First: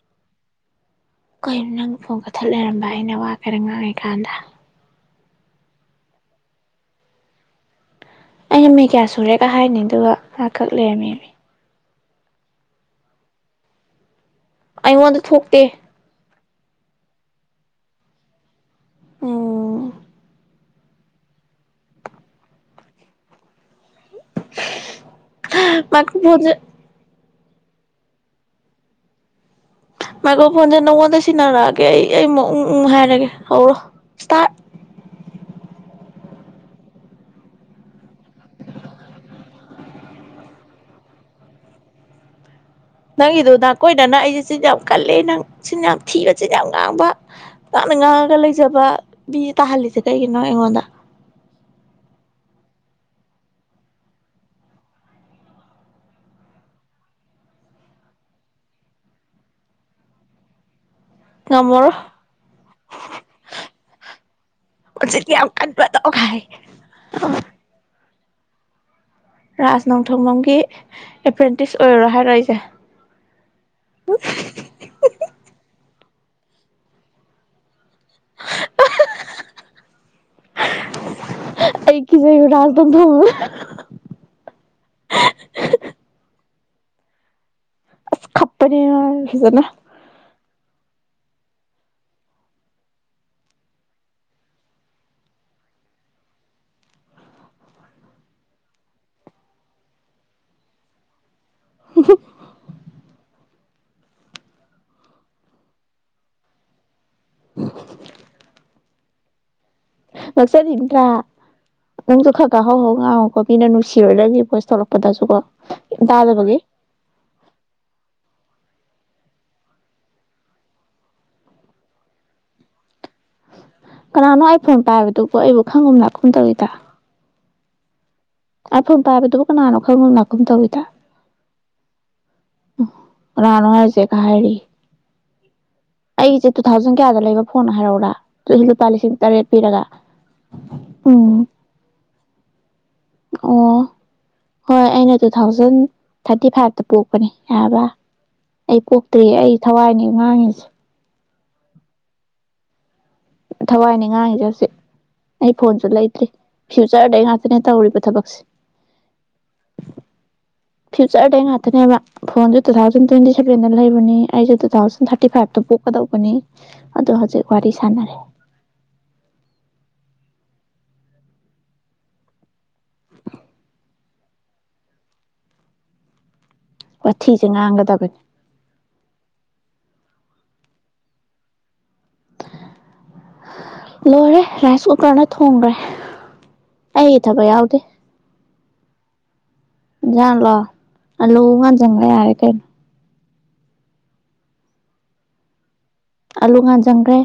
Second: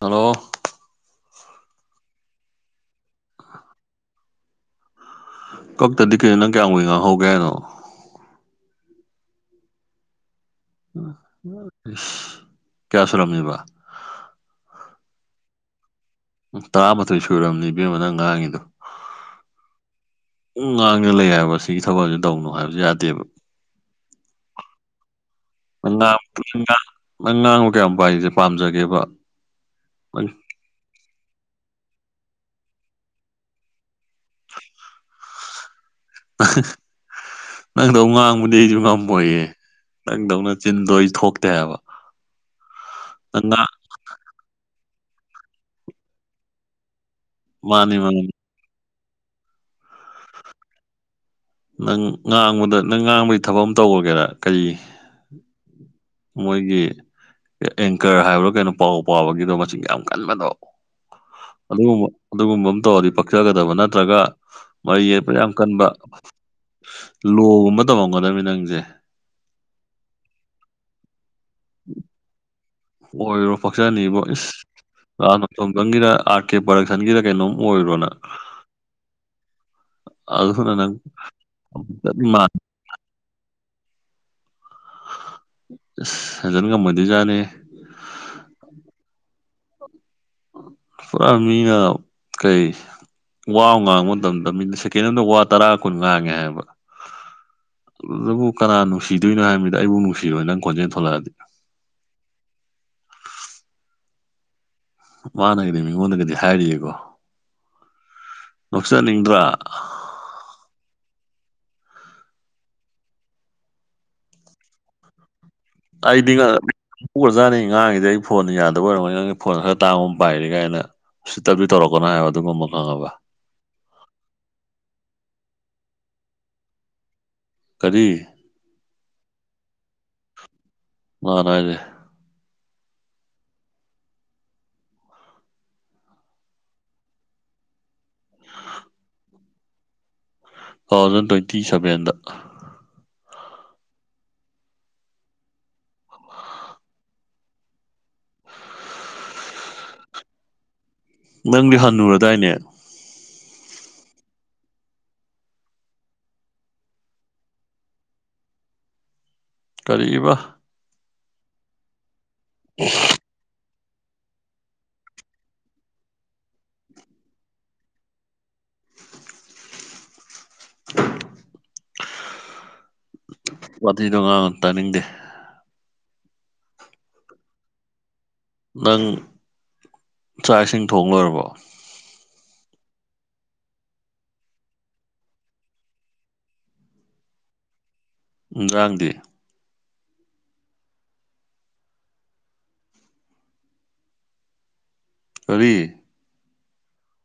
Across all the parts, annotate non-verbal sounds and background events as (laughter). Hello ꯀꯅꯣ ꯅꯪ phone ꯀꯛꯊꯠ ꯂꯩꯔꯝꯕ ꯑꯩꯅ ꯋꯥ ꯈꯔ ꯉꯥꯡꯉꯤꯀꯥꯟꯗ ꯀꯛꯇꯗꯤ ꯀꯩꯅꯣ ꯅꯪ ꯀꯌꯥꯝ ꯀꯨꯏ ꯉꯥꯡꯍꯧꯒꯦ ꯍꯥꯏꯅꯣ ꯃꯤ ꯀꯌꯥ ꯁꯨꯔꯦꯒ ꯍꯥꯏꯅꯤ ꯑꯗꯨꯒ ꯃꯥꯀꯛ ꯂꯩꯔꯝꯃꯦꯃꯤ ꯀꯌꯥ ꯁꯨꯔꯝꯃꯦꯕꯥ ꯑꯩꯉꯣꯟꯗ ꯊꯣꯛꯇꯦ ꯎ ꯇꯔꯥꯃꯥꯊꯣꯏ ꯁꯨꯔꯕꯅꯤ ꯏꯕꯦꯝꯃ ꯅꯪ ꯉꯥꯡꯉꯤꯗꯣ ꯑꯣ ꯎꯝ ꯉꯥꯡꯗ ꯂꯩ ꯍꯥꯏꯕ ꯁꯤꯒꯤ ꯊꯕꯛꯁꯦ ꯇꯧꯅꯣ ꯍꯥꯏꯕꯁꯨ ꯌꯥꯗꯦꯕ (unintelligible) ꯃꯥꯏꯀ꯭ꯔꯣꯐꯣꯟꯁꯦ ꯅꯪ ꯉꯥꯡꯕꯨ ꯀꯌꯥꯝ ꯄꯥꯏꯔꯤꯖꯦ ꯄꯥꯝꯖꯒꯦꯕ ꯃꯥꯏꯀ꯭ꯔ ꯐꯣꯟꯖꯦ ꯅꯪ ꯉꯣꯟꯗ ꯁꯤꯟꯅꯔꯛꯑꯒꯦ ꯑꯩ ꯑꯩꯃꯨꯛ ꯎꯪ ꯎꯪ ꯍꯥꯏꯔꯒꯦ ꯍꯧꯔꯒꯦ ꯏꯁꯇꯥꯔꯠ ꯅꯪꯗꯧ ꯉꯥꯡꯕꯗꯤ ꯑꯩꯁꯨ ꯉꯝꯃꯣꯏꯌꯦ ꯅꯪꯗꯧꯅ ꯆꯤꯟꯗꯣ ꯑꯩ ꯊꯣꯛꯇꯦꯕ ꯅꯪꯒꯤꯗꯨ ꯅꯥꯀꯣꯏꯅꯅ ꯑꯩꯁꯦ ꯆꯤꯟ ꯌꯥꯝ ꯀꯜꯂꯦ ꯅꯪ ꯆꯤꯟ ꯌꯥꯝ ꯊꯤꯕ ꯆꯤꯟ ꯌꯥꯝ ꯉꯥꯡꯕ ꯉꯥꯡꯉ ꯃꯥꯅꯤ ꯃꯥꯅꯤ ꯉꯥꯡꯉꯒ ꯂꯩꯖꯕ ꯕꯤ ꯇꯥꯍꯜꯂꯤꯁꯦ ꯀꯩꯒꯤꯅꯣ ꯑꯩꯉꯣꯟꯗ ꯅꯪ ꯉꯥꯡꯕꯗ ꯅꯪ ꯉꯥꯡꯕꯩ ꯊꯕꯛ ꯑꯃ ꯇꯧꯔꯒꯦꯔ ꯀꯔꯤ ꯃꯣꯏꯒꯤ ꯑꯦꯡꯀꯔ ꯍꯥꯏꯕ꯭ꯔꯣ ꯀꯩꯅꯣ ꯄꯥꯎ ꯄꯥꯕꯒꯤꯗꯣ ꯃꯆꯤꯟꯒ ꯌꯥꯝ ꯀꯟꯕꯗꯣ ꯉꯝꯃꯔꯣꯏ ꯑꯗꯨꯒꯨꯝꯕ ꯑꯗꯨꯒꯨꯝꯕ ꯑꯃ ꯇꯧꯔꯗꯤ ꯄꯛꯆꯒꯗꯕ ꯅꯠꯇ꯭ꯔꯒ ꯃꯔꯩ ꯃꯆꯤꯟ ꯌꯦꯠꯄ ꯌꯥꯝ ꯀꯟꯕ ꯀꯟꯕꯗꯣ ꯀꯥꯏ ꯂꯣ ꯒꯨꯝꯕ ꯇꯝꯃꯝꯒꯗꯝꯅꯤ ꯅꯪꯁꯦ ꯔꯥꯥꯁ ꯅꯣꯡꯊꯣꯡꯕꯝꯒꯤ ꯑꯦꯄ꯭ꯔꯦꯟꯇꯤꯁ ꯑꯣꯏꯔꯣ ꯍꯥꯏꯔꯣ ꯑꯩꯁꯦ ꯑꯣꯏꯔꯣ ꯄꯛꯆꯅꯤꯕꯣ ꯏꯁ ꯔꯥꯁ ꯅꯣꯡꯊꯣꯡꯕꯪꯒꯤꯗ ꯑꯥꯔ ꯀꯦ ꯄ꯭ꯔꯗꯛꯁꯟꯒꯤꯗ ꯀꯩꯅꯣꯝ ꯑꯣꯏꯔꯣꯅꯪ ꯑꯩ ꯀꯤꯖꯩ ꯔꯥꯖ (unintelligible) ꯅꯣꯡꯊꯣꯝꯕꯝ (unintelligible) ꯍꯦꯟꯖꯟ ꯉꯝꯃꯣꯏꯗꯣꯏ ꯖꯥꯅꯤ ꯑꯁ ꯈꯞꯄꯅꯤ ꯃꯥ ꯐꯖꯅ ꯄꯨꯔꯥ ꯃꯤꯅ ꯀꯩ ꯋꯥ ꯉꯥꯡꯕ ꯃꯇꯝꯗ ꯃꯤꯅ ꯁꯦꯀꯦꯟ ꯑꯃꯗ ꯋꯥ ꯇꯔꯥ ꯀꯨꯟ ꯉꯥꯡꯉꯦ ꯍꯥꯏꯕ ꯑꯗꯨꯕꯨ ꯀꯅꯥ ꯅꯨꯡꯁꯤꯗꯣꯏꯅꯣ ꯍꯥꯏꯕ ꯃꯤꯗ ꯑꯩꯕꯨ ꯅꯨꯡꯁꯤꯔꯣꯏ ꯅꯪ ꯈꯣꯟꯖꯦꯜ ꯊꯣꯛꯂꯛꯑꯗꯤ ꯃꯥꯅꯒꯗꯤ ꯃꯤꯉꯣꯟꯗꯒꯗꯤ ꯍꯥꯏꯔꯤꯑꯀꯣ ꯅꯣꯛꯆꯅꯤꯡꯗ꯭ꯔꯥ ꯉꯥꯛꯆꯅꯤꯡꯗ꯭ꯔꯥ ꯅꯪꯁꯨ ꯈꯔ ꯀꯥꯍꯧꯍꯧ ꯉꯥꯡꯉꯨꯀꯣ ꯃꯤꯅ ꯅꯨꯡꯁꯤꯔꯣꯏ ꯅꯪꯒꯤ ꯚꯣꯏꯁ ꯊꯣꯛꯂꯛꯄꯗꯁꯨ ꯀꯣ ꯑꯩꯗꯤ ꯍꯧꯒ꯭ꯔꯖꯥꯅꯤ ꯑꯩꯅ ꯉꯥꯡꯉꯤꯁꯤ ꯑꯩ ꯐꯣꯟꯅ ꯌꯥ ꯑꯗꯨ ꯑꯣꯏꯔꯝꯒꯅꯤ ꯅꯪꯒꯤ ꯐꯣꯟ ꯈꯔ ꯇꯥꯡꯕ ꯑꯃ ꯄꯥꯏꯔꯦꯒꯥꯏꯅ ꯎꯁꯤꯠꯇꯕꯗꯤ ꯇꯧꯔꯛꯀꯅꯣ ꯍꯥꯏꯕ ꯑꯗꯨꯒꯨꯝꯕ ꯈꯪꯉꯕ꯫ ꯄꯣ ꯑꯩꯕꯨ ꯈꯪꯒꯨꯝ ꯂꯥꯛꯀꯨꯝ ꯇꯧꯋꯤꯗ꯫ ꯀꯔꯤ꯫ ꯑꯥꯏ ꯐꯣꯟ ꯄꯥꯏꯕꯗꯨꯕꯨ ꯀꯅꯥꯥꯅꯣ ꯈꯪꯒꯨꯝ ꯂꯥꯀꯨꯝ ꯇꯧꯏꯗꯥ꯫ ꯑꯅꯥꯏꯗꯦ꯫ ꯀꯅꯥꯅꯣ ꯍꯥꯏꯖꯦ ꯀꯥ ꯍꯥꯏꯔꯤ꯫ ꯑꯩꯒꯤꯁꯦ ꯇꯨ ꯊꯥꯎꯖꯟ ꯀꯌꯥꯗ ꯂꯩꯕ ꯐꯣꯟ ꯍꯥꯏꯔꯛꯎꯔꯥ ꯑꯗꯨꯁꯨ ꯂꯨꯄꯥ ꯂꯤꯁꯤꯡ ꯇꯔꯦꯠ ꯄꯤꯔꯒ꯫ ꯇꯨ ꯊꯥꯎꯖꯟ ꯎꯝ ꯇ꯭ꯋꯦꯟꯇꯤ ꯁꯚꯦꯟꯗ꯫ ꯑꯣ ꯍꯣꯏ ꯑꯩꯅ ꯇꯨ ꯊꯥꯎꯖꯟ ꯊꯥꯔꯇꯤ ꯐꯥꯏꯚꯇ ꯄꯣꯛꯄꯅꯦ ꯌꯥꯔꯕ ꯑꯩ ꯄꯣꯛꯇ꯭ꯔꯤ ꯑꯩ ꯊꯋꯥꯏꯅꯤ ꯉꯥꯡꯉꯤꯁꯦ꯫ ꯅꯪꯗꯤ ꯍꯟꯅꯨꯔꯗꯥꯏꯅꯦ꯫ ꯊꯋꯥꯏꯅꯤ ꯉꯥꯡꯉꯤꯁꯦ ꯍꯧꯁꯤꯛ ꯑꯩ ꯐꯣꯟꯁꯨ ꯂꯩꯗ꯭ꯔꯤ ꯐ꯭ꯌꯨꯆꯔꯗꯩ ꯉꯥꯛꯇꯅꯦ ꯇꯧꯔꯤꯕ ꯊꯕꯛꯁꯦ꯫ ꯀꯔꯤꯕ꯫ ꯆ꯭ꯔꯗꯩ (unintelligible) ꯉꯥꯛꯇꯅꯦꯕ꯫ ꯐꯣꯟꯁꯨ ꯇꯨ ꯊꯥꯎꯖꯟ ꯇ꯭ꯋꯦꯟꯇꯤ ꯁꯚꯦꯟꯗ ꯂꯩ꯫ ꯕꯅꯤ ꯑꯩꯁꯨ ꯇꯨ ꯊꯥꯎꯖꯟ ꯊꯥꯔꯇꯤ ꯐꯥꯏꯚꯇ ꯄꯣꯛꯀꯗꯧꯕꯅꯤ ꯑꯗꯣ ꯍꯧꯖꯤꯛ ꯋꯥꯔꯤ ꯁꯥꯟꯅꯔꯦ꯫ ꯋꯥꯊꯤꯗꯣ ꯉꯥꯡꯉꯅꯣ ꯇꯥꯅꯤꯡꯗꯦ꯫ ꯋꯥꯊꯤꯁꯦ ꯉꯥꯡꯒꯗꯕꯅꯦ꯫ ꯅꯪ ꯆꯥꯛ ꯏꯁꯤꯡ ꯊꯣꯡꯂꯣꯏꯔꯕꯣ꯫ ꯂꯣꯏꯔꯦ ꯔꯥꯏꯁ ꯀꯨꯀꯔꯅ ꯊꯣꯡꯈ꯭ꯔꯦ ꯑꯩ ꯊꯕꯛ ꯌꯥꯎꯗꯦ꯫ ꯉꯔꯥꯡꯗꯤ꯫ ꯢꯟꯖꯥꯡꯂꯣ ꯑꯂꯨ ꯑꯃ ꯉꯥꯟꯖꯟꯒ꯭ꯔꯦ ꯌꯥꯔꯦ ꯀꯩꯅꯣ꯫ ꯀꯔꯤ꯫ ꯑꯥꯂꯨ ꯉꯥꯟꯖꯪꯈ꯭ꯔꯦ꯫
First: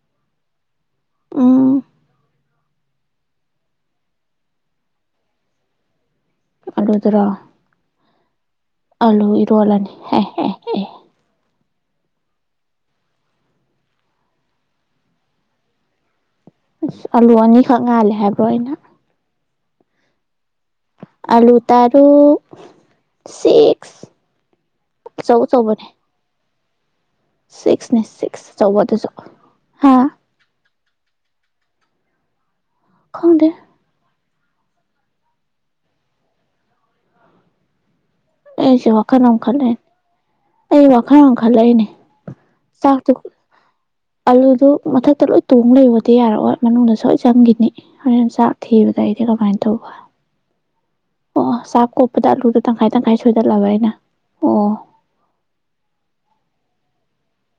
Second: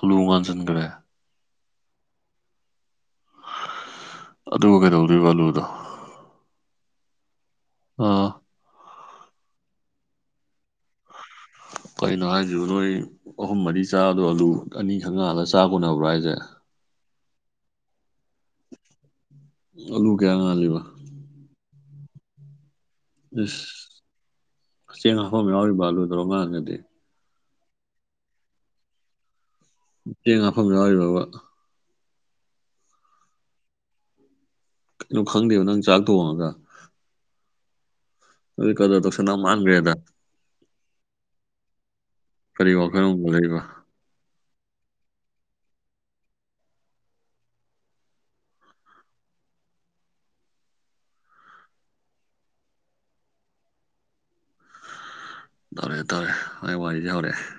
ꯑꯂꯨꯉꯥꯟꯁꯟꯒ꯭ꯔꯦ꯫ ꯎꯝ ꯑꯗꯨꯒ ꯀꯩꯗꯧꯗꯣꯏꯕ ꯑꯂꯨꯗꯣ꯫ ꯑꯂꯨꯗꯨꯔꯣ꯫ ꯑꯥ꯫ ꯑꯜꯂꯨ ꯏꯔꯣꯜꯂꯅꯤ ꯍꯦꯍꯦꯍꯦ꯫ ꯀꯩꯅꯣ ꯍꯥꯏꯁꯤꯕꯨ ꯅꯣꯏ ꯑꯍꯨꯝ ꯃꯔꯤ ꯆꯥꯗꯣ ꯑꯂꯨ ꯑꯅꯤꯈꯛ ꯉꯥꯜꯂꯒ ꯆꯥꯀꯣꯟꯅꯕ꯭ꯔꯣ ꯍꯥꯏꯁꯦ꯫ ꯑꯁ ꯑꯂꯨ ꯑꯅꯤꯈꯛ ꯉꯥꯜꯂꯦ ꯍꯥꯏꯕ꯭ꯔꯣ ꯑꯩꯅ꯫ ꯑꯂꯨ ꯀꯌꯥ ꯉꯥꯜꯂꯤꯕ꯫ ꯑꯂꯨ ꯇꯔꯨꯛ꯫ ꯁꯤꯛꯁ ꯏꯁ ꯆꯦꯡ ꯑꯆꯧ ꯍꯥꯐꯝ ꯑꯆꯧꯕꯅꯦ ꯌꯥꯎꯔꯤꯕ ꯑꯂꯨꯗꯣ (unintelligible) (unintelligible) ꯑꯗꯨ ꯁꯤꯛꯁꯅꯦ ꯁꯤꯛꯁ ꯑꯆꯧꯕ ꯑꯗꯨꯁꯨ꯫ ꯆꯦꯡ ꯍꯥꯐꯝ ꯌꯥꯎꯔꯤꯕ꯭ꯔꯕ꯫ ꯈꯪꯗꯦ꯫ ꯀꯩꯅꯣ ꯈꯪꯗꯦꯕ ꯅꯪ ꯆꯥꯛ ꯊꯣꯡꯉꯒ꯫ ꯑꯗꯨꯗꯤ ꯑꯩꯁꯦ ꯀꯗꯔ ꯋꯥꯈꯜ ꯑꯝ ꯇꯧꯁꯟꯅꯕ ꯈꯜꯂꯤꯅꯦ ꯃꯥꯟꯈ꯭ꯔꯦꯗ ꯑꯩ ꯋꯥꯈꯟ ꯑꯃ꯫ ꯈꯜꯂꯛꯏꯅꯦ꯫ ꯀꯔꯤ ꯋꯥꯈꯟꯃꯨꯛ ꯈꯜꯛꯏꯕ꯫ ꯑꯂꯨꯗꯨ ꯃꯊꯛꯇ ꯂꯣꯏ ꯇꯣꯡ ꯂꯩꯌꯣꯗꯤ ꯌꯥꯔꯛꯑꯣꯏ ꯃꯅꯨꯡꯗ ꯁꯣꯏ ꯆꯪꯈꯤꯅꯤ ꯍꯣꯔꯦꯟ ꯆꯥꯛ ꯊꯤꯕꯗ ꯑꯩꯗꯤ ꯀꯃꯥꯏꯅ ꯇꯧꯕ꯫ ꯑꯣ ꯆꯥꯛ ꯀꯣꯠꯄꯗ ꯑꯥꯂꯨꯗꯣ ꯇꯪꯈꯥꯏ ꯇꯪꯈꯥꯏ ꯁꯣꯏꯗꯠꯂꯕ ꯑꯩꯅ ꯑꯣ꯫ ꯇꯧꯔꯛꯑꯦ ꯇꯧꯔꯦ ꯃꯥꯏ ꯋꯥꯔꯤꯁꯦ ꯍꯧꯔꯛꯑꯦ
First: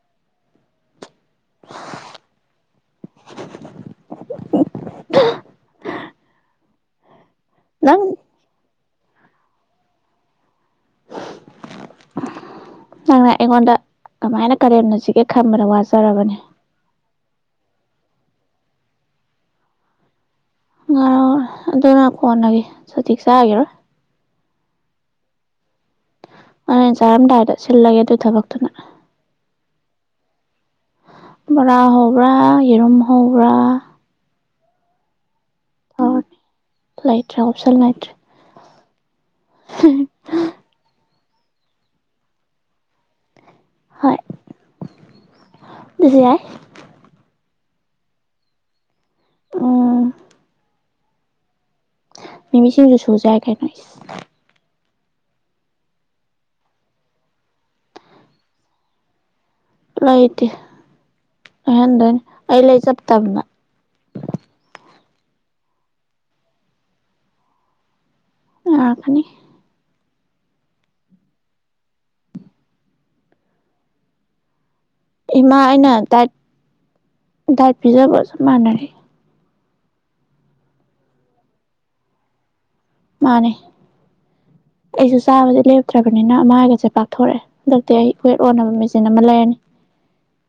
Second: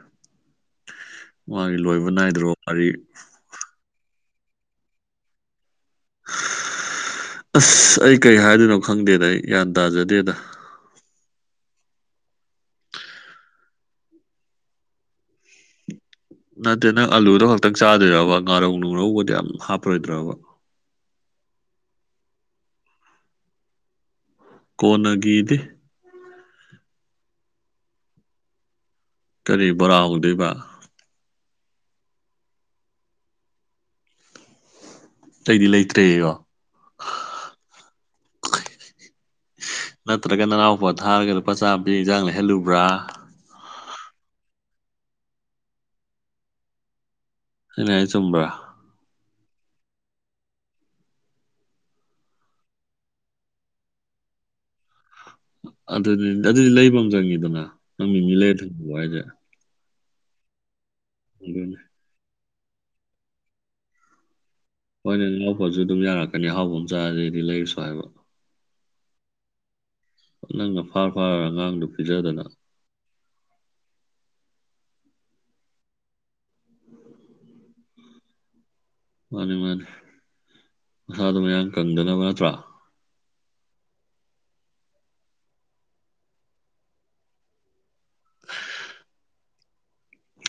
ꯃꯥꯒꯤ ꯂꯣꯏꯕ ꯅꯥꯏꯗ꯭ꯔꯕ ꯋꯥꯔꯤ꯫ (inaudible) ꯑꯁ ꯅꯪ ꯑꯩ ꯀꯩ ꯍꯥꯏꯗꯣꯏꯅꯣ ꯈꯪꯗꯦꯗ ꯑꯩ ꯒ꯭ꯌꯥꯟ ꯇꯥꯖꯗꯦꯗ ꯅꯪꯅ ꯑꯩꯉꯣꯟꯗ ꯀꯃꯥꯏꯅ ꯀꯔꯦꯝꯅꯁꯤꯒꯦ ꯈꯟꯕꯗ ꯋꯥꯖꯔꯕꯅꯤ ꯅꯠꯇꯦ ꯅꯪ ꯑꯂꯨꯗꯣ ꯈꯛꯇꯪ ꯆꯥꯗꯣꯏꯔꯕ ꯉꯥꯔꯧ ꯅꯨꯡꯔꯧꯒꯗꯤ ꯑꯝ ꯍꯥꯞꯄꯔꯣꯏꯗ꯭ꯔꯕ ꯑꯗꯨꯅ ꯀꯣꯟꯅꯒꯦ ꯍꯧꯖꯤꯛ ꯆꯥꯒꯤꯔꯣ ꯀꯣꯅꯒꯗꯤ ꯍꯣꯔꯦꯟ ꯆꯥꯔꯝꯗꯥꯏꯗꯥ ꯁꯤꯜ ꯂꯥꯒꯦ ꯑꯗꯨ ꯊꯕꯇꯨꯅ ꯀꯔꯤꯕꯣꯔꯥ ꯍꯧꯗꯣꯏꯕꯥ ꯕꯣꯔꯥ ꯍꯧꯕ꯭ꯔꯥ ꯌꯦꯔꯨꯝ ꯍꯧꯕ꯭ꯔꯥ ꯑꯇꯩꯗꯤ ꯂꯩꯇ꯭ꯔꯦꯌꯣ ꯂꯩꯇ꯭ꯔꯦ ꯑꯣꯞꯁꯟ ꯂꯩꯇ꯭ꯔꯦ ꯅꯠꯇ꯭ꯔꯒ ꯅꯅꯥꯎꯄ ꯊꯥꯔꯒ ꯂꯨꯄꯥ ꯆꯥꯝꯕꯤ ꯌꯦꯟꯖꯥꯡꯅ ꯍꯦꯜꯂꯨꯕ꯭ꯔꯥ ꯍꯣꯏꯖꯥꯏ ꯑꯏ ꯆꯨꯝ꯭ꯔꯥ ꯑꯣ ꯃꯤꯃꯤꯁꯤꯡꯁꯨ ꯁꯖꯥꯏ ꯀꯥꯏꯅ ꯑꯗꯨ ꯑꯗꯨꯗꯤ ꯂꯩꯕ ꯑꯃ ꯆꯪꯉꯤꯗꯅ ꯅꯪ ꯃꯤ ꯃꯤ ꯂꯩꯔ ꯊꯣꯏꯕꯕ ꯍꯥꯏꯁꯦ ꯂꯩꯥꯏꯇ ꯑꯗꯨꯅꯤ ꯍꯍꯗꯅꯤ ꯑꯂ ꯆꯞ ꯇꯕꯅ ꯍꯣꯏꯅꯦ ꯂꯍꯥꯎꯕꯁꯨ ꯑꯗꯨꯝ ꯌꯥꯔꯛꯀꯅꯤ ꯑꯍꯥꯎꯕ ꯑꯃ ꯆꯥꯗꯩꯗꯤ ꯂꯩꯔꯁꯨ ꯍꯥꯏꯕ ꯑ ꯈꯅꯤ ꯅꯪꯒ ꯐꯥꯔ ꯐꯥꯔꯒ ꯑꯉꯥꯡꯗꯨ ꯄꯤꯖꯗꯅ ꯏꯃꯥ ꯑꯩꯅ ꯗꯥꯏꯠ ꯗꯥꯏꯠ ꯄꯤꯖꯕꯁꯨ ꯃꯥꯟꯅꯔꯤ ꯃꯥꯅꯤ ꯃꯥꯅꯤ ꯃꯁꯥꯗꯣ ꯃꯌꯥꯝ ꯀꯪꯗꯅꯕ ꯅꯠꯇ꯭ꯔꯥ ꯃꯥꯅꯦ ꯑꯩꯁꯨ ꯆꯥꯕꯗꯤ ꯂꯦꯞꯇ꯭ꯔꯕꯅꯤꯅ ꯑꯃꯒꯁꯦ ꯄꯥꯛꯊꯣꯔꯛꯑꯦ ꯍꯟꯗꯛꯇꯤ ꯑꯩ ꯋꯦꯠ ꯑꯣꯟꯅꯕ ꯃꯦꯆꯤꯟ ꯑꯃ ꯂꯩꯔꯅꯤ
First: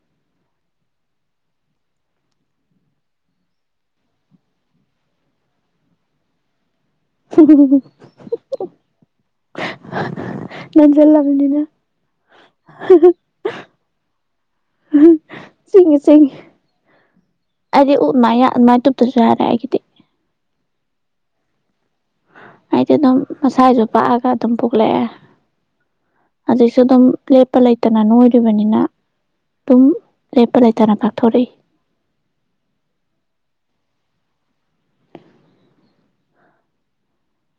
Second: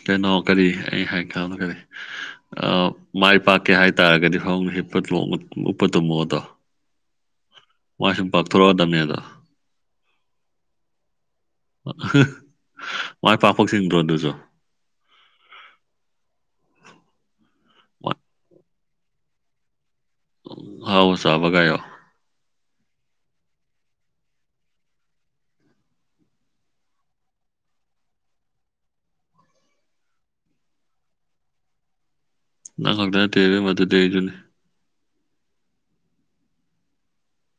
ꯀꯩꯅꯣ ꯀꯔꯤ ꯑꯩ ꯍꯥꯏ ꯈꯥꯟꯗꯣ ꯀꯔꯤ ꯃꯥꯏ ꯄꯥꯛꯀꯦ ꯍꯥꯏꯇꯥꯔꯒꯗꯤ ꯐ ꯍꯤꯞꯄ ꯎꯞꯄ ꯇꯨꯝꯃꯣꯗꯣ ꯃꯥꯏ ꯁꯨꯝ ꯄꯥꯛꯊꯣꯔꯛꯑꯗꯕꯅꯦꯗ ꯅꯟꯖꯜꯂꯕꯅꯤꯅ ꯃꯥꯏ ꯄꯥꯛꯐꯣꯛ ꯆꯤꯡꯗ꯭ꯔꯣ ꯑꯗꯨꯁꯨ ꯆꯤꯡꯉꯤ ꯆꯤꯡꯉꯤ ꯑꯩꯗꯤ ꯎ ꯃꯥꯏ ꯇꯨꯞꯞꯇꯁꯨ ꯌꯥꯔꯦ ꯑꯩꯒꯤꯗꯤ ꯍꯥꯎ ꯁꯥꯕꯒꯣ ꯑꯩꯗꯤ ꯑꯗꯨꯝ ꯃꯁꯥꯁꯨ ꯄꯥꯛꯑꯒ ꯑꯗꯨꯝ ꯄꯣꯛꯂꯛꯑꯦ ꯑꯗꯨꯛꯁꯨ ꯑꯗꯨꯝ ꯂꯦꯞꯄ ꯂꯩꯇꯅ ꯅꯣꯏꯔꯤꯕꯅꯤꯅ ꯑꯗꯨꯝ ꯂꯦꯞꯄ ꯂꯩꯇꯅ ꯄꯥꯛꯊꯣꯔꯛꯏ ꯅ ꯈꯛꯗꯔ ꯃꯗꯨꯗꯖꯨꯅꯤ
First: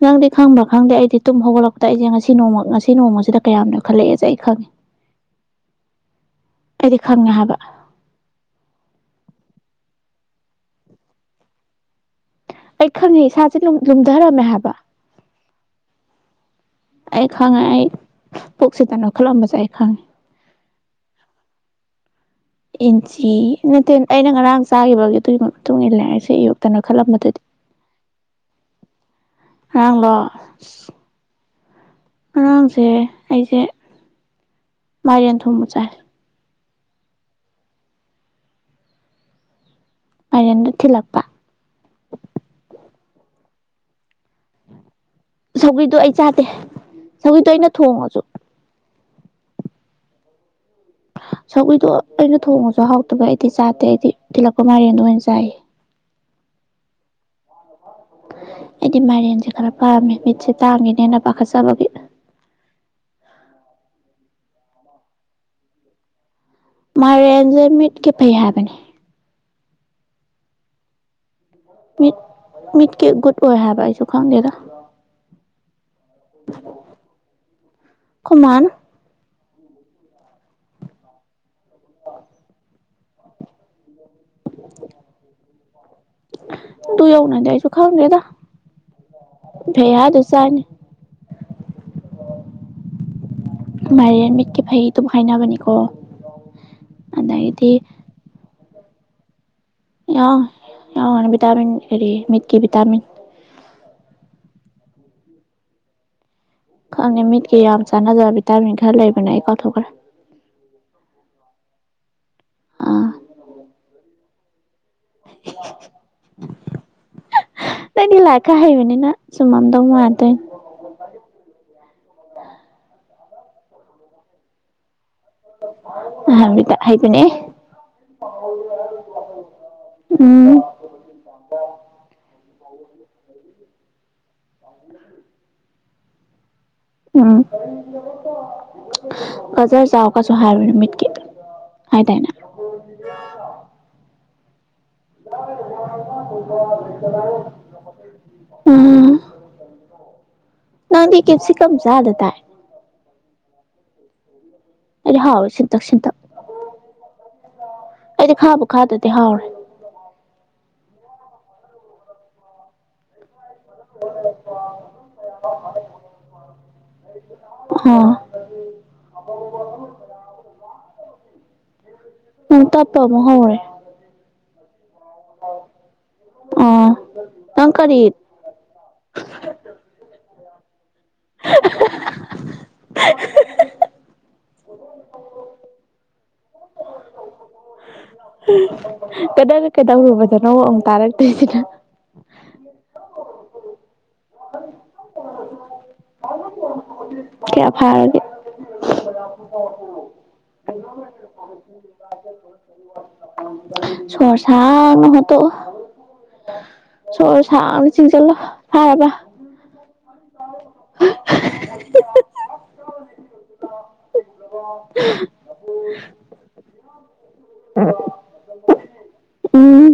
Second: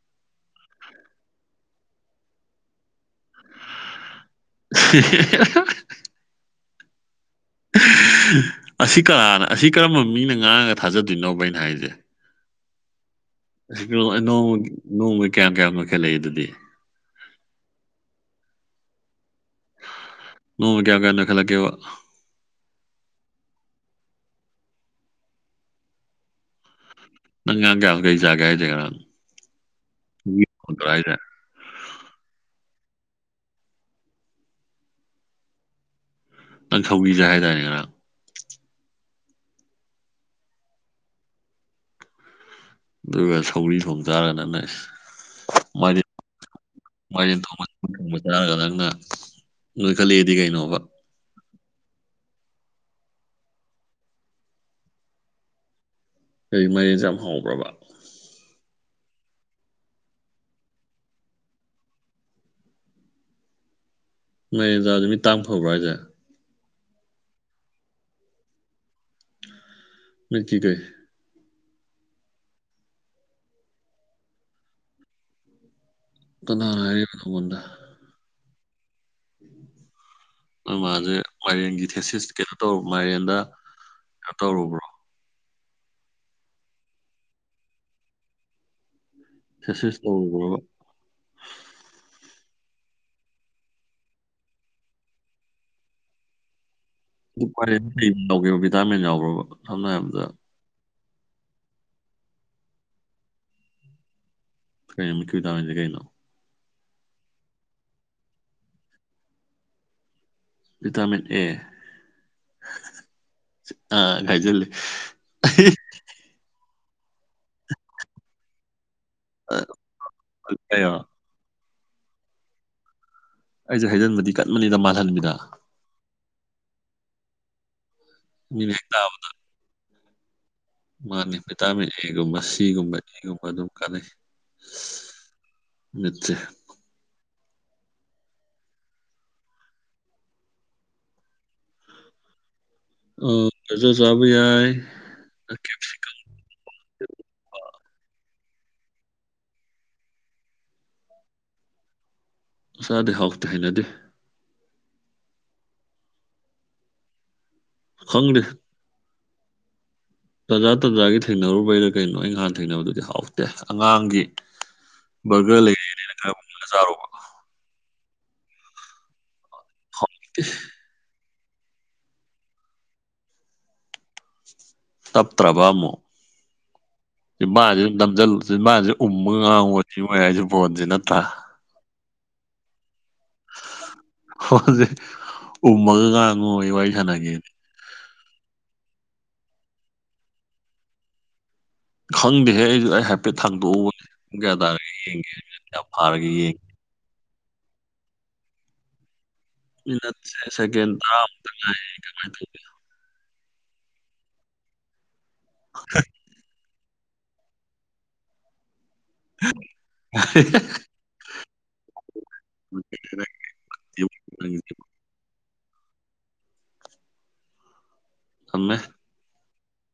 ꯅꯪꯗꯤ ꯈꯪꯕ꯭ꯔꯥ ꯈꯪꯗꯦ ꯑꯩꯗꯤ ꯇꯨꯝ ꯍꯧꯒꯠꯂꯛꯄꯗ ꯑꯩꯁꯦ ꯉꯁꯤ ꯅꯣꯡ ꯉꯁꯤ ꯅꯣꯡꯃꯁꯤꯗ ꯀꯌꯥꯝꯣꯜꯂꯛꯑꯦꯩꯅ ꯍ ꯑꯩꯗꯤ ꯈꯪꯉꯦ ꯍꯥꯏꯕ ꯑꯁꯤ ꯀꯅꯥꯥꯅ ꯑꯁꯤ ꯀꯔꯝꯕ ꯃꯤꯅ ꯉꯥꯡꯉꯒ ꯊꯥꯖꯗꯣꯏꯅꯣꯕꯩꯅ ꯍꯥꯏꯁꯦ ꯑꯩ ꯈꯪꯉꯁꯤ ꯣꯡ ꯅꯣꯡ ꯀꯌꯥꯝ ꯀꯌꯥꯝ ꯍꯥꯏꯥꯏꯈꯠꯂꯛꯑꯦ ꯑꯗꯨꯗꯤ ꯑꯩ ꯈꯪꯉꯦ ꯑꯩ ꯄꯨꯛꯁꯤꯗ ꯅꯈꯠꯂꯝꯕꯁꯦ ꯑꯩ ꯈꯪꯉꯦ ꯀꯌꯥ ꯀꯌꯥ ꯅ ꯈꯂꯒꯦ ꯋꯥ ꯏꯟꯆꯤ ꯅꯠꯇꯦ ꯑꯩꯅ ꯉꯔꯥꯡ ꯆꯥꯈꯤꯕꯒꯤ ꯑꯗꯨꯒꯤ ꯃꯇꯨꯡ ꯏꯟꯅ ꯂꯥꯏꯔꯤꯛꯁꯦ ꯑꯌꯨꯛꯇꯅ ꯈꯜꯂꯝꯕꯗꯗꯤ ꯅꯪ ꯉꯔꯥꯡ ꯀꯌꯥꯝ ꯀꯩ ꯆꯥꯒꯦ ꯍꯥꯏꯁꯦ ꯉꯔꯥꯡ ꯉꯔꯥꯡꯗꯣ ꯑ ꯁꯧꯒ꯭ꯔꯤ ꯊꯣꯡꯗ꯭ꯔꯣ ꯍꯥꯏꯁꯦ ꯉꯔꯥꯡꯁꯦ ꯑꯩꯁꯦ ꯃꯥꯏꯔꯦꯟ ꯊꯣꯡꯕ ꯆꯥꯏ ꯅꯪ ꯁꯧꯒꯔ꯭ꯤꯆꯥꯏ ꯍꯥꯏꯇꯥꯔꯦꯅꯦ ꯉꯔꯥꯡ ꯑꯔꯦꯟꯗꯨ ꯊꯤꯂꯄ (unintelligible) ꯆꯥꯔꯒ ꯅꯪꯅ ꯁꯧꯒ꯭ꯔꯤꯗꯣ ꯃꯗꯤ ꯑꯩ ꯆꯥꯗꯦ ꯃꯥꯏꯗꯤꯡ ꯁꯧꯒ꯭ꯔꯤꯗꯣ ꯑꯩꯅ ꯊꯣꯡꯕ ꯊꯣꯡꯉꯁꯨ ꯆꯥꯔꯒ ꯅꯪꯅ ꯅꯣꯏ ꯈꯜꯂꯛꯦꯗꯤ ꯀꯩꯅꯣꯕ ꯁꯒꯏꯗꯣ ꯑꯩꯅ ꯊꯣꯡꯉꯁꯨ ꯍꯥꯎꯇꯕ ꯑꯩꯗꯤ ꯆꯥꯗꯦ ꯑꯩꯗꯤ ꯇꯤꯜꯂꯛꯄ ꯃꯥꯏꯔꯦꯟꯗꯣ ꯑꯣꯏꯅ ꯆꯥꯏ ꯀꯩ ꯃꯔꯦꯟ ꯌꯥꯝ ꯍꯥꯎꯧꯕ꯭ꯔꯕ ꯑꯩꯗꯤ ꯃꯥꯏꯔꯦꯟꯁꯦ ꯈꯔ ꯄꯥꯝꯃꯦ ꯃꯤꯠꯁꯦ ꯇꯥꯡꯉꯦꯅꯦ ꯍꯦꯅ ꯄꯥꯈꯠꯆꯕꯒꯤ ꯃꯣꯏꯗ ꯅꯨꯃꯤꯠ ꯇꯡ ꯐꯕ꯭ꯔꯥ ꯍꯥꯏꯁꯦ ꯃꯔꯦꯟꯁꯦ ꯃꯤꯠꯀꯤ ꯐꯩ ꯍꯥꯏꯕꯅꯦ ꯃꯇꯤ ꯀꯩ ꯃꯤꯠ ꯃꯤꯠꯀꯤ ꯒꯨꯗ ꯑꯣꯏ ꯍꯥꯏꯕ ꯑꯩꯁꯨ ꯈꯪꯗꯦꯗ ꯀꯅꯥ ꯍꯥꯏꯔ ꯅꯥꯉꯣꯜꯗ ꯑꯩꯈꯣꯏ ꯃꯥꯅ ꯅꯣꯏ ꯃꯥꯁꯦ ꯃꯥꯏꯔꯦꯟꯒꯤ ꯊꯦꯁꯤꯁ ꯀꯩꯅꯣ ꯇꯧꯔ ꯃꯥꯏꯔꯦꯟꯗ ꯀꯩꯅꯣ ꯇꯧꯔꯨꯕ꯭ꯔꯣ ꯇꯨ ꯌꯎꯅ ꯌꯥꯏꯁꯨ ꯈꯥꯎꯗꯦꯗ ꯁꯛꯁꯦꯁ ꯇꯧꯔꯕ꯭ꯔꯕ ꯃꯦꯟ ꯃꯤꯠꯀꯤꯦ ꯐꯩ ꯑꯗꯨꯝ ꯍꯥꯏꯥꯏꯅꯕꯅꯤꯀꯣ ꯔꯦ ꯂꯩ ꯂꯧꯒꯦ ꯗꯥꯇꯥꯔꯃꯦꯟ ꯌꯥꯎꯈ꯭ꯔꯕ ꯊꯝꯅ ꯑꯗ ꯑ ꯕꯤꯇꯥꯃꯤꯤꯟ ꯑꯦꯔꯤ ꯃꯤꯠꯀꯤ ꯕꯤꯇꯥꯃꯤꯤꯟ ꯀꯩꯅꯃꯤ ꯀ ꯇꯥꯕꯁꯦ ꯀꯩꯅꯣ ꯈꯪꯉꯦ ꯃꯤꯠꯀꯤ ꯌꯥꯝ ꯆꯥꯟꯅꯗꯕ ꯚꯤꯇꯥꯃꯤꯟ ꯈꯔ ꯂꯩꯕꯅꯦ ꯑꯩ ꯀꯥꯎꯊꯣꯛꯈ꯭ꯔꯦ ꯚꯤꯇꯥꯃꯤꯟ ꯑꯦ ꯑꯥ (unintelligible) ꯒꯥꯏꯖꯦ (unintelligible) (unintelligible) ꯇꯅꯤ ꯂꯥꯛ ꯀꯥ ꯍꯍꯤ ꯃꯅꯤ ꯅ (unintelligible) ꯁꯨꯃꯥꯡꯗꯉ ꯌꯥ ꯇ (unintelligible) (unintelligible) ꯀꯩꯅꯣ ꯑꯩꯁꯨ ꯍꯩꯖꯟꯕꯗꯤ ꯀꯠꯃꯅꯤꯗ ꯃꯥꯜꯍꯟꯅꯤꯡꯗ (unintelligible) (unintelligible) ꯃꯤꯅ ꯍꯦꯛ ꯇꯥꯕ (unintelligible) ꯎꯝ ꯃꯥꯅꯤ ꯚꯤꯇꯥꯃꯤꯟ ꯑꯦꯒꯨꯝꯕ ꯁꯤꯒꯨꯝꯕ ꯏꯒꯨꯝꯕ ꯑꯗꯨꯝ ꯀꯥꯟꯅꯩ (inaudible) ꯅꯠꯇꯦ ꯎꯝ ꯒꯖꯔ ꯆꯥꯎꯒꯁꯨ ꯍꯥꯏꯕꯅ‌‌ꯦ ꯃꯤꯠꯀꯤ ꯍꯥꯏꯗꯥꯏꯅꯦ ꯑꯣꯖ ꯎꯈ ꯌꯥꯏ ꯀꯦꯞꯁꯨ (unintelligible) ꯎꯝ ꯅꯪꯗꯤ ꯀꯞꯁꯤ ꯀꯝꯖꯥꯗ ꯇꯥꯏ ꯈꯔꯗꯤ ꯍꯥꯎꯇꯦ ꯍꯩꯅꯗꯦ ꯑ ꯍꯥꯎ ꯆꯤ ꯆꯤꯟꯊ ꯑꯩꯗꯤ ꯈꯥꯕꯣ ꯈꯥꯗꯦ ꯊꯤ ꯍꯥꯎꯔꯦ ꯇꯥꯖꯥ ꯇꯥꯖꯥꯒꯤ ꯊꯦꯡꯅꯔꯨꯕꯩꯗ ꯀꯩꯅꯣ ꯑꯩꯩꯅꯍꯥꯟ ꯊꯦꯡꯅꯕꯗꯨꯗꯤ ꯍꯥꯎꯦ ꯑꯦ ꯑꯉꯥꯡꯒꯤ ꯕꯔꯒꯔ ꯂꯩꯔꯛꯑꯦꯅ ꯈꯔꯥ ꯃꯨꯜꯂꯒ ꯆꯔꯨꯕ (unintelligible) ꯎꯝ ꯇꯞꯇ꯭ꯔꯕ ꯑꯃꯨꯛ ꯑꯣ ꯁꯤ ꯅꯪ ꯃꯥꯁꯦ ꯀꯔꯤ ꯅꯝꯁꯤꯜꯂꯨꯁꯤ ꯃꯥꯁꯦ ꯎꯃ ꯉꯥꯡꯉꯨꯔ ꯁꯤ ꯃꯣꯏ ꯍꯥꯏꯁꯤ ꯄꯣꯖꯤꯅ ꯄꯥ (unintelligible) ꯍꯁꯦ ꯎꯃꯒꯒꯉ ꯑꯩ ꯋꯥꯔꯤ ꯁꯅꯒꯦꯅꯤ ꯀꯗ ꯀꯩꯗꯧꯔꯨꯕꯗꯣꯅꯣ ꯃꯛ ꯇꯥꯔꯛꯇ꯭ꯔꯤꯁꯤꯅ ꯈꯪꯗꯦꯍꯦ ꯑꯩ ꯑꯩ ꯍꯥꯏꯐꯦꯠ ꯊꯥꯡꯗꯣꯛꯎꯕ ꯒ꯭ꯌꯥ ꯇꯥꯔꯒ ꯌꯦꯡꯉꯦ ꯌꯥꯝ ꯐꯥꯔꯒ ꯌꯦꯡꯉꯦ ꯀꯌꯥ ꯐꯥꯔꯒ ꯃꯤꯅꯠꯁꯦ ꯁꯦꯀꯦꯟ ꯇꯔꯥꯃꯉꯥꯏ (unintelligible) ꯆꯔꯁꯥꯅ ꯍ ꯇꯣ ꯆ ꯁꯅ ꯆꯤꯡ ꯆꯂꯣ ꯐꯝ ꯑ (unintelligible) ꯑꯣ ꯎ ꯑꯃꯦ ꯎꯝ